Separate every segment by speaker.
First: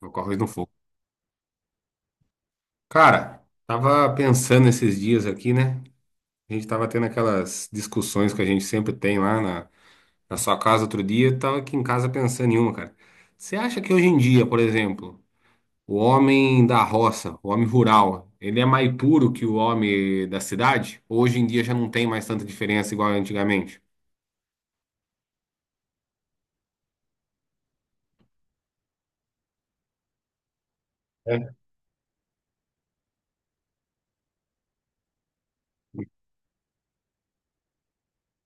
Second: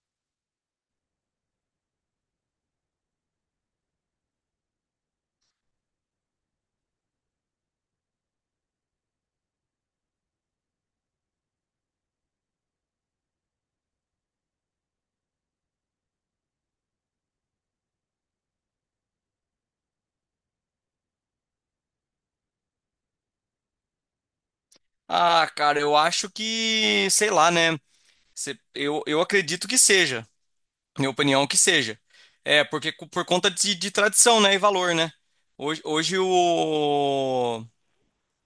Speaker 1: Ocorre no fogo. Cara, tava pensando esses dias aqui, né? A gente tava tendo aquelas discussões que a gente sempre tem lá na sua casa outro dia. Eu Tava aqui em casa pensando em uma, cara. Você acha que hoje em dia, por exemplo, o homem da roça, o homem rural, ele é mais puro que o homem da cidade? Ou hoje em dia já não tem mais tanta diferença igual antigamente?
Speaker 2: Ah, cara, eu acho que, sei lá, né? Eu acredito que seja. Minha opinião
Speaker 1: É.
Speaker 2: que seja. É, porque por conta de tradição, né? E valor, né? Hoje,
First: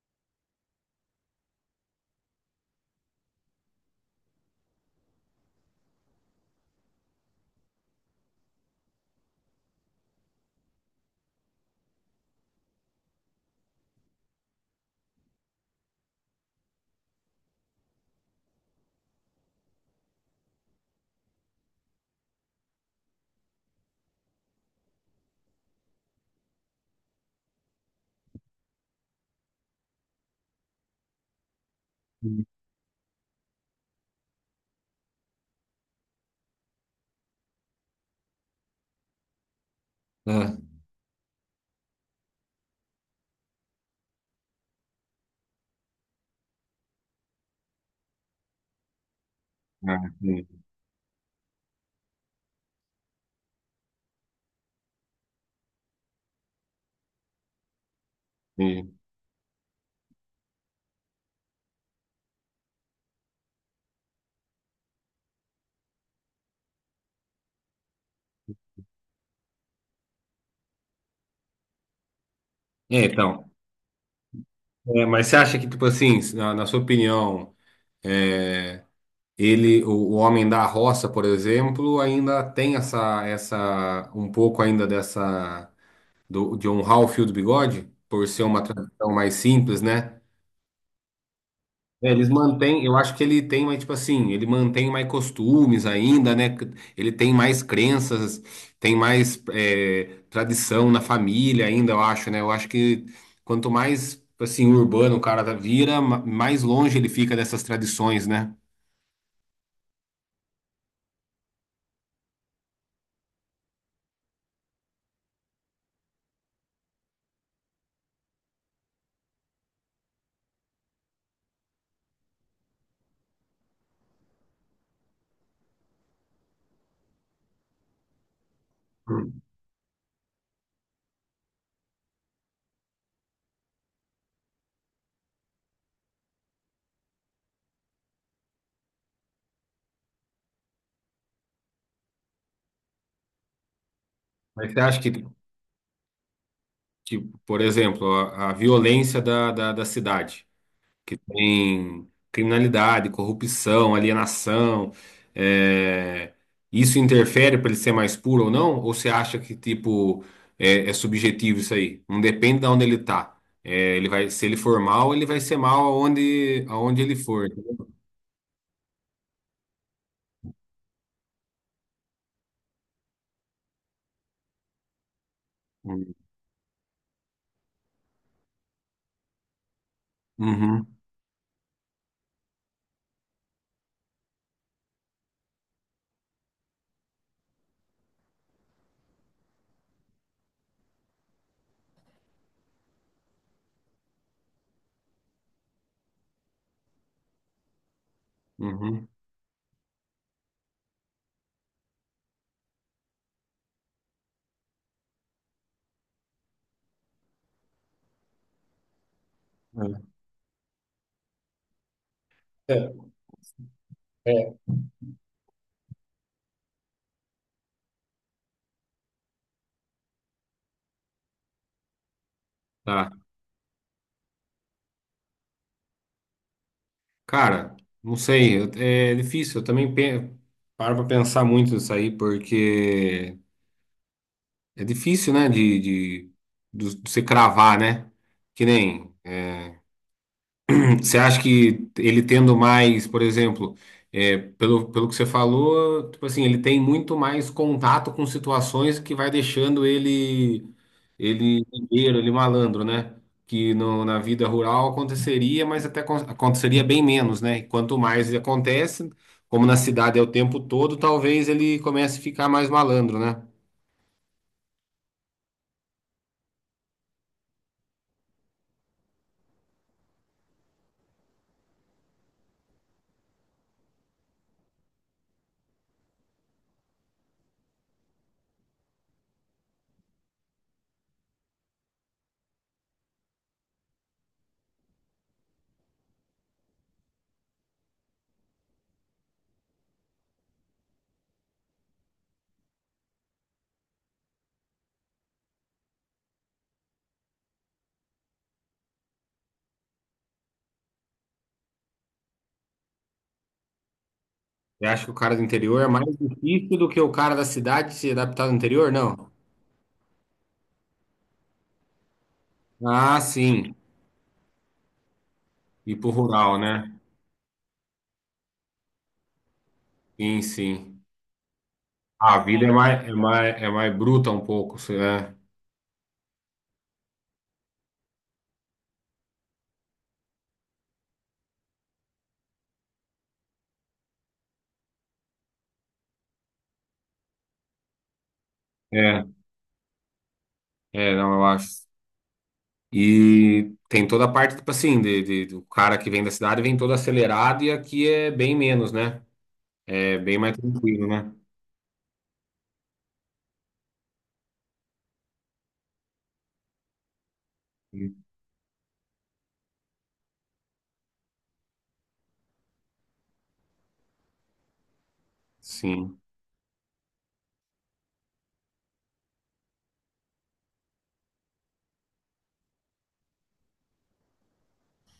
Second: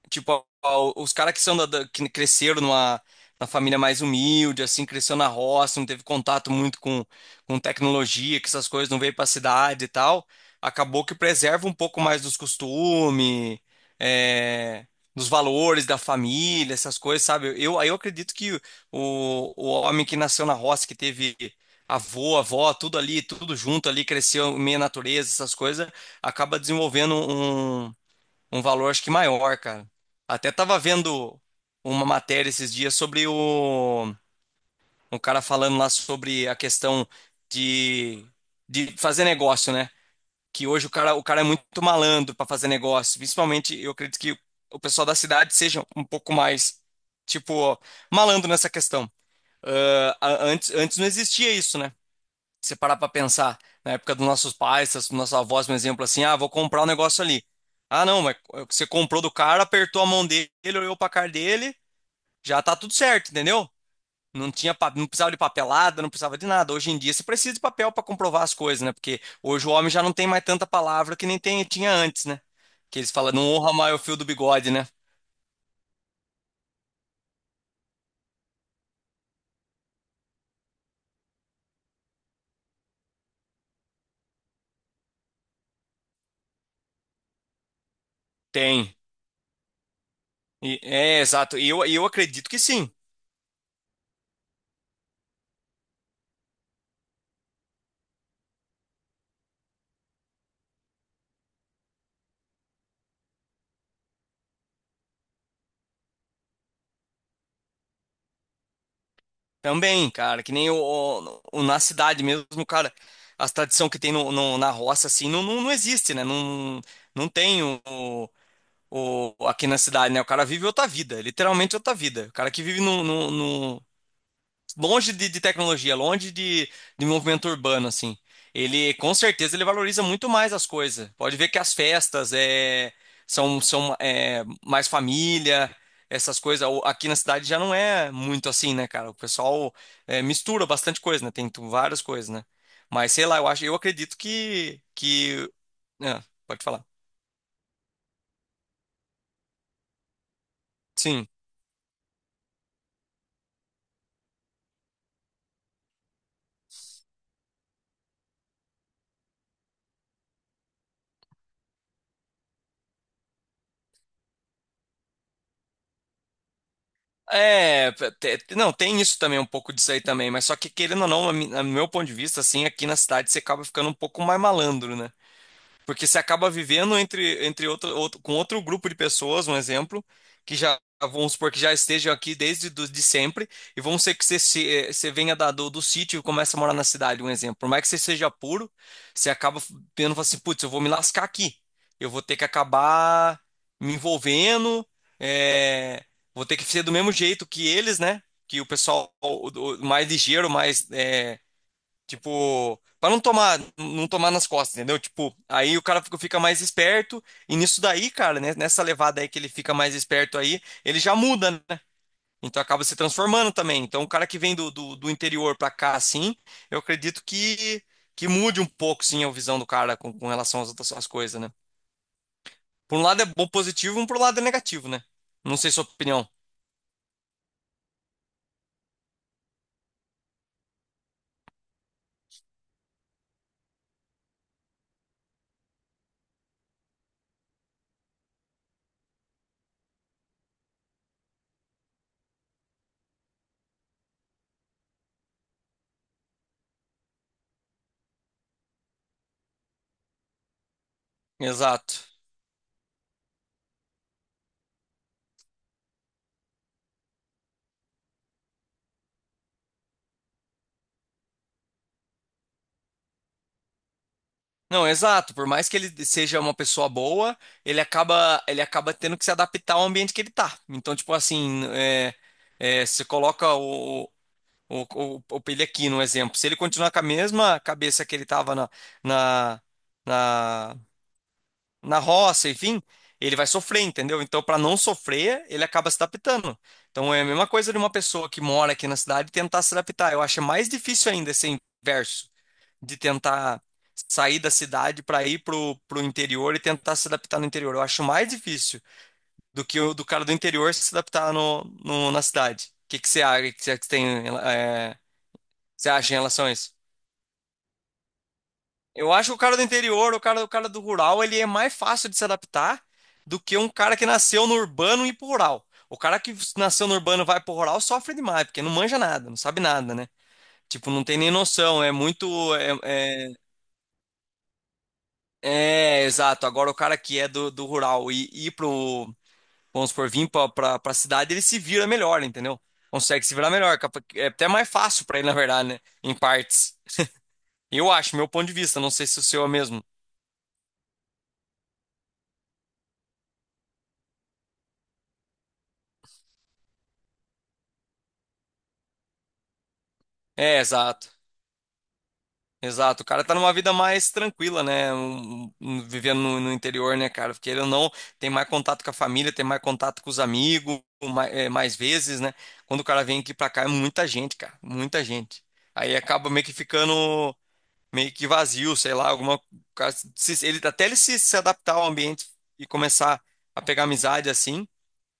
Speaker 2: tipo, os caras que são que cresceram na família mais humilde, assim, cresceu na roça, não teve contato muito com tecnologia, que essas coisas não veio pra cidade e tal, acabou que preserva um pouco mais dos costumes, é, dos valores da família, essas coisas, sabe? Eu acredito que o homem que nasceu na roça, que teve avô, avó, tudo ali, tudo junto ali, cresceu meio natureza, essas coisas, acaba desenvolvendo um valor acho que maior, cara. Até tava vendo uma matéria esses dias sobre o um cara falando lá sobre a questão de, de fazer negócio, né?
Speaker 1: Ah,
Speaker 2: Que hoje o cara é muito malandro para fazer negócio. Principalmente, eu acredito que o pessoal da cidade seja um pouco mais, tipo, malandro nessa questão.
Speaker 1: Ah,
Speaker 2: Ah, a-
Speaker 1: entendi,
Speaker 2: antes, antes não existia isso, né? Se você parar para pensar, na época dos nossos pais, dos nossos avós, um exemplo assim, ah, vou comprar um negócio ali. Ah, não, mas você
Speaker 1: entendi.
Speaker 2: comprou do cara, apertou a mão dele, olhou pra cara dele, já tá tudo certo, entendeu? Não precisava de papelada, não precisava de nada. Hoje em dia você precisa de papel para comprovar as coisas, né? Porque hoje o homem já não tem mais tanta palavra que nem tinha antes, né? Que
Speaker 1: É,
Speaker 2: eles falam, não
Speaker 1: então.
Speaker 2: honra mais o fio do bigode, né?
Speaker 1: É, mas você acha que, tipo assim, na sua opinião, é, ele, o homem da roça, por exemplo, ainda tem essa, um pouco ainda dessa, de honrar o fio do bigode, por ser uma
Speaker 2: Tem.
Speaker 1: tradição mais simples, né?
Speaker 2: É, exato. E eu
Speaker 1: É, eles
Speaker 2: acredito que
Speaker 1: mantêm,
Speaker 2: sim.
Speaker 1: eu acho que ele tem mais, tipo assim, ele mantém mais costumes ainda, né? Ele tem mais crenças, tem mais, é, tradição na família ainda, eu acho, né? Eu acho que quanto mais, assim, urbano o cara vira, mais longe ele fica dessas tradições, né?
Speaker 2: Também, cara, que nem na cidade mesmo, cara, as tradição que tem na roça, assim, não, não, não existe, né? Não, não tem aqui na cidade, né? O cara vive outra vida, literalmente outra vida. O cara que vive no, longe de tecnologia, longe de movimento urbano, assim. Ele, com certeza, ele valoriza muito mais as coisas. Pode ver que as festas são mais família, essas coisas. Aqui na cidade já não é muito assim, né, cara? O pessoal mistura bastante coisa, né? Tem várias coisas, né? Mas sei lá, eu acho, eu acredito
Speaker 1: Mas você
Speaker 2: que,
Speaker 1: acha que
Speaker 2: que... Ah, pode falar.
Speaker 1: tipo, por exemplo, a violência da cidade, que
Speaker 2: Sim.
Speaker 1: tem criminalidade, corrupção, alienação, é, isso interfere para ele ser mais puro ou não? Ou você acha que, tipo, é, é subjetivo isso aí? Não depende de onde ele tá. É, ele vai, se ele for mal, ele vai ser mal aonde, aonde ele for. Entendeu?
Speaker 2: Não, tem isso também, um pouco disso aí também, mas só que querendo ou não, no meu ponto de vista, assim, aqui na cidade você acaba ficando um pouco mais malandro, né? Porque você acaba vivendo entre com outro grupo de pessoas, um exemplo, que já,
Speaker 1: Uhum,
Speaker 2: vamos supor, que já estejam aqui desde de sempre, e vamos ser que você, se- eh, você venha do sítio e comece a morar na cidade, um exemplo. Por mais que você seja puro, você acaba tendo, fala assim, putz, eu vou me lascar aqui. Eu vou ter que acabar me envolvendo, eh, vou ter que ser do mesmo jeito que eles, né? Que o
Speaker 1: uhum.
Speaker 2: pessoal mais ligeiro, mais tipo, pra não tomar nas costas, entendeu? Tipo, aí o cara fica mais esperto, e nisso daí, cara, né, nessa levada aí que ele fica mais esperto aí, ele já muda, né? Então acaba
Speaker 1: É,
Speaker 2: se transformando também. Então o cara que
Speaker 1: é.
Speaker 2: vem do interior pra cá, assim, eu acredito que mude um pouco, sim, a visão do cara com relação às coisas, né? Por um
Speaker 1: Tá.
Speaker 2: lado é bom positivo, por um lado é negativo, né? Não sei sua opinião.
Speaker 1: Cara, não sei, é difícil. Eu também paro pra pensar muito nisso aí, porque é difícil, né, de você cravar, né? Que nem. Você acha que ele tendo mais, por exemplo, é, pelo que você falou, tipo assim, ele tem muito mais contato com situações que vai deixando ele
Speaker 2: Exato.
Speaker 1: ligeiro, ele malandro, né? Que no, na vida rural aconteceria, mas até aconteceria bem menos, né? E quanto mais ele acontece, como na cidade é o tempo todo, talvez ele comece a ficar mais malandro, né?
Speaker 2: Não, exato. Por mais que ele seja uma pessoa boa, ele acaba tendo que se adaptar ao ambiente que ele tá. Então, tipo assim, você coloca o, o Pelé aqui no exemplo. Se ele continuar com a mesma cabeça que ele tava na, na, na roça, enfim, ele vai sofrer, entendeu? Então, para não sofrer, ele acaba se adaptando. Então, é a mesma coisa de uma pessoa que mora aqui na cidade tentar se adaptar. Eu acho mais difícil ainda esse inverso de tentar sair da cidade para ir pro interior e tentar se adaptar no interior. Eu acho mais difícil do que o do cara do interior se adaptar na cidade. O que que você acha, que você tem,
Speaker 1: Você acha que o cara do interior é
Speaker 2: você
Speaker 1: mais
Speaker 2: acha em relação a isso?
Speaker 1: difícil do que o cara da cidade se adaptar no interior?
Speaker 2: Eu
Speaker 1: Não.
Speaker 2: acho que o cara do interior, o cara do rural, ele é mais fácil de se adaptar
Speaker 1: Ah,
Speaker 2: do que um
Speaker 1: sim.
Speaker 2: cara que nasceu no urbano e ir pro rural.
Speaker 1: Ir
Speaker 2: O
Speaker 1: pro
Speaker 2: cara que
Speaker 1: rural, né?
Speaker 2: nasceu no urbano e vai pro rural sofre demais, porque não manja nada, não sabe nada, né?
Speaker 1: Sim,
Speaker 2: Tipo,
Speaker 1: sim.
Speaker 2: não tem nem noção, é
Speaker 1: A
Speaker 2: muito,
Speaker 1: vida é
Speaker 2: é,
Speaker 1: mais, é
Speaker 2: é
Speaker 1: mais, é mais bruta um pouco, sei lá.
Speaker 2: É, exato. Agora o cara que é do rural e ir vamos supor, vir pra cidade, ele se vira melhor, entendeu? Consegue se virar melhor. É até mais fácil pra ele, na verdade, né? Em partes. Eu acho, meu ponto de vista, não sei se o
Speaker 1: É,
Speaker 2: seu é mesmo.
Speaker 1: é, não, eu acho. E tem toda a parte, tipo assim, do cara que vem da cidade vem todo acelerado e aqui é bem menos, né? É bem mais
Speaker 2: É,
Speaker 1: tranquilo,
Speaker 2: exato.
Speaker 1: né?
Speaker 2: Exato. O cara tá numa vida mais tranquila, né? Vivendo no interior, né, cara? Porque ele ou não tem mais contato com a família, tem mais contato com os amigos, mais vezes, né? Quando o cara vem aqui pra cá, é muita gente, cara. Muita gente. Aí
Speaker 1: Sim.
Speaker 2: acaba meio que ficando. Meio que vazio, sei lá, alguma ele até ele se adaptar ao ambiente e começar a pegar amizade assim,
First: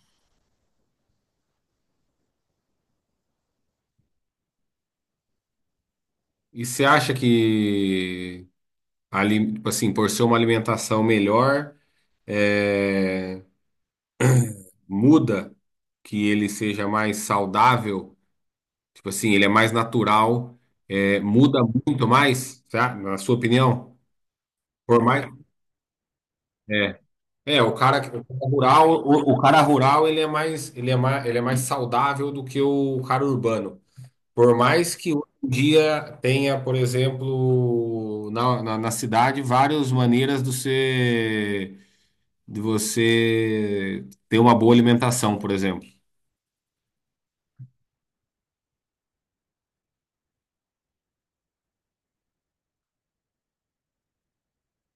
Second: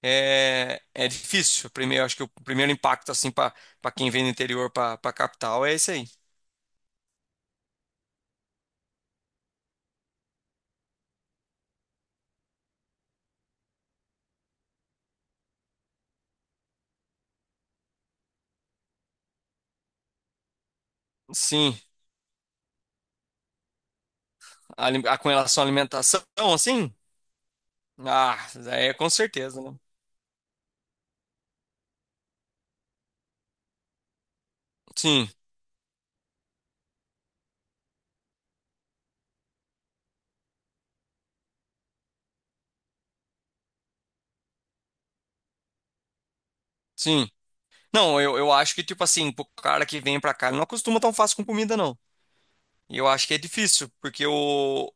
Speaker 2: é difícil. Primeiro, acho que o primeiro impacto assim para quem vem do interior para capital é esse aí.
Speaker 1: E você acha que, ali, tipo assim, por ser uma alimentação melhor, é, muda que ele seja mais saudável? Tipo assim, ele é mais natural, é, muda
Speaker 2: Sim,
Speaker 1: muito mais, tá? Na sua opinião? Por mais,
Speaker 2: com relação à alimentação, assim,
Speaker 1: é, é o cara, o
Speaker 2: ah,
Speaker 1: cara rural,
Speaker 2: é com
Speaker 1: o cara
Speaker 2: certeza, né?
Speaker 1: rural ele é mais, ele é mais saudável do que o cara urbano. Por mais que hoje
Speaker 2: Sim,
Speaker 1: em dia tenha, por exemplo, na cidade várias maneiras de você ter uma boa alimentação, por exemplo.
Speaker 2: sim. Não, eu acho que, tipo assim, pro cara que vem pra cá, ele não acostuma tão fácil com comida, não. E eu acho que é difícil, porque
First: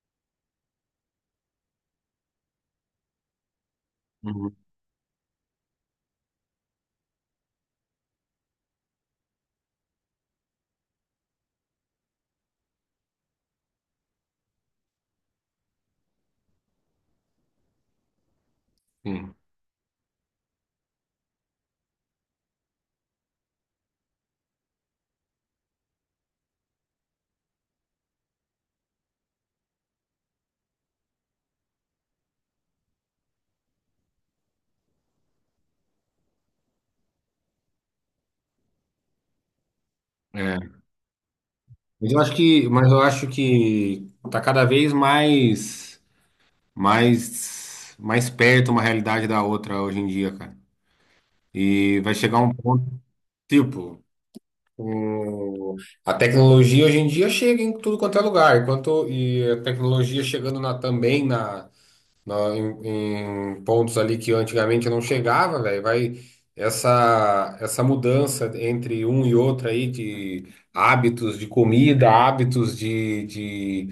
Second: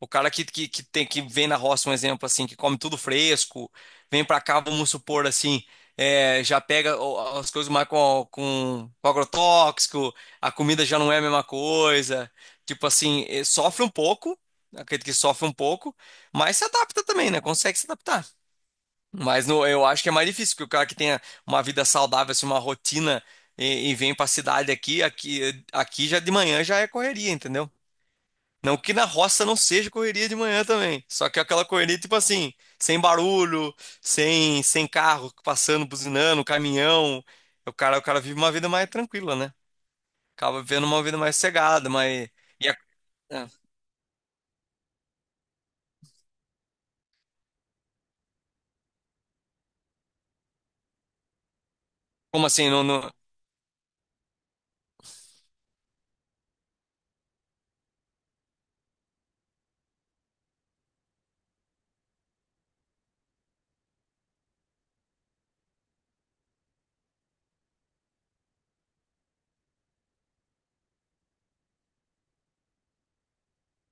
Speaker 2: o cara que tem que vem na roça, um exemplo assim, que come tudo fresco, vem pra
Speaker 1: Uhum.
Speaker 2: cá, vamos supor assim, já pega as coisas mais com agrotóxico, a comida já não é a mesma coisa. Tipo assim, sofre um pouco, acredito que sofre um pouco, mas se adapta também, né? Consegue se adaptar.
Speaker 1: Sim.
Speaker 2: Mas eu acho que é mais difícil, porque o cara que tenha uma vida saudável, assim, uma rotina e vem pra cidade aqui, já de manhã já é correria, entendeu? Não que na roça não seja correria de manhã também. Só que é aquela correria, tipo assim, sem barulho, sem carro passando, buzinando, caminhão. O cara vive uma vida mais tranquila, né? Acaba
Speaker 1: É.
Speaker 2: vivendo uma vida mais cegada,
Speaker 1: Mas eu
Speaker 2: mais.
Speaker 1: acho
Speaker 2: E
Speaker 1: que,
Speaker 2: a-
Speaker 1: mas eu acho
Speaker 2: é,
Speaker 1: que tá cada vez mais mais perto uma realidade da outra hoje em dia, cara. E vai chegar
Speaker 2: Como
Speaker 1: um
Speaker 2: assim? Não,
Speaker 1: ponto,
Speaker 2: não...
Speaker 1: tipo, o- a tecnologia hoje em dia chega em tudo quanto é lugar, enquanto e a tecnologia chegando na, também na em, em pontos ali que antigamente eu não chegava, velho. Vai essa mudança entre um e outro aí de hábitos de comida, hábitos de, de,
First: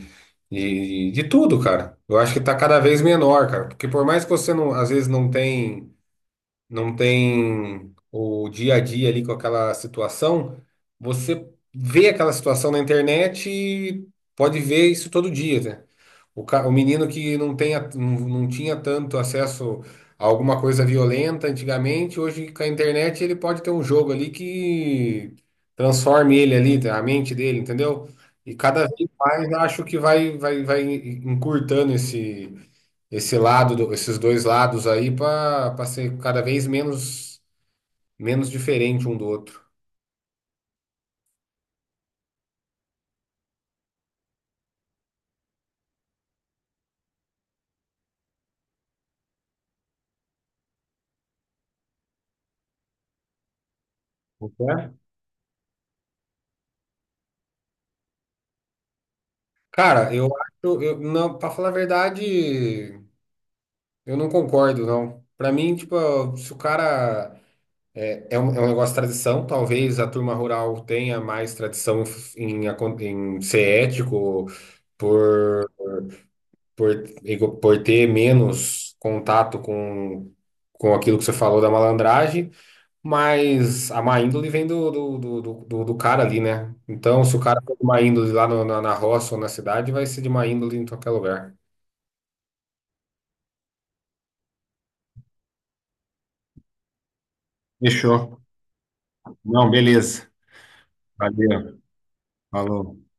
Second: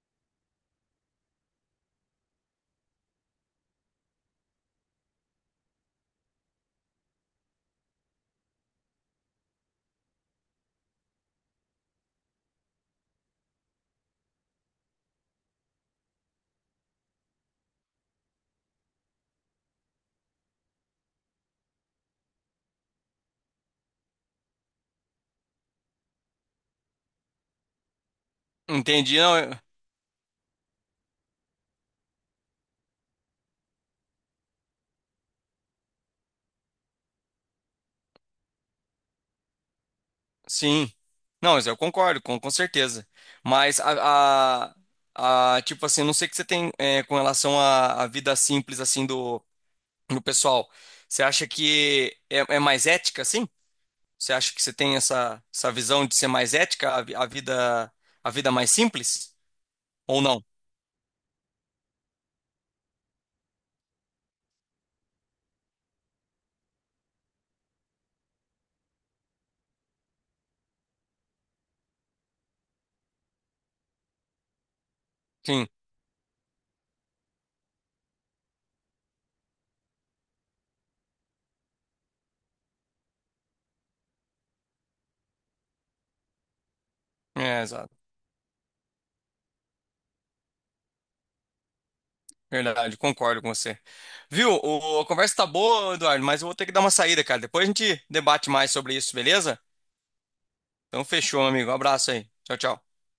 Speaker 1: de, de tudo, cara. Eu acho que tá cada vez menor, cara. Porque por mais que você não, às vezes não tem não tem o dia a dia ali com aquela situação, você vê aquela situação na internet e pode ver isso todo dia, né? O, o menino que não tem, não tinha tanto acesso a alguma coisa violenta antigamente, hoje com a internet ele pode ter um jogo ali que transforme ele ali, né, a mente dele, entendeu? E cada vez
Speaker 2: Entendi, não.
Speaker 1: mais acho que vai, vai encurtando esse esse lado, esses dois lados aí para ser cada vez menos menos diferente um do outro.
Speaker 2: Sim. Não, mas eu concordo, com certeza. Mas tipo assim, não sei o que você tem com relação à vida simples assim do pessoal. Você acha que é mais ética, assim? Você
Speaker 1: Não
Speaker 2: acha que você
Speaker 1: quer?
Speaker 2: tem essa visão de ser mais ética, a vida mais simples?
Speaker 1: Cara,
Speaker 2: Ou
Speaker 1: eu
Speaker 2: não?
Speaker 1: acho, eu, não, para falar a verdade, eu não concordo, não. Para mim, tipo, se o cara é, é um negócio de tradição, talvez a turma rural tenha mais tradição em, em ser ético, por,
Speaker 2: Sim,
Speaker 1: por, por ter menos contato com aquilo que você falou da malandragem. Mas a má índole vem do cara ali, né? Então, se o cara
Speaker 2: é,
Speaker 1: for de
Speaker 2: exato.
Speaker 1: má índole lá na, na roça ou na cidade, vai ser de má índole em qualquer lugar.
Speaker 2: Verdade, concordo com você. Viu? A conversa tá boa, Eduardo, mas eu vou ter que dar uma saída, cara. Depois a gente
Speaker 1: Fechou.
Speaker 2: debate mais sobre isso, beleza?
Speaker 1: Não, beleza.
Speaker 2: Então fechou, meu amigo. Um
Speaker 1: Valeu.
Speaker 2: abraço aí. Tchau, tchau.
Speaker 1: Falou.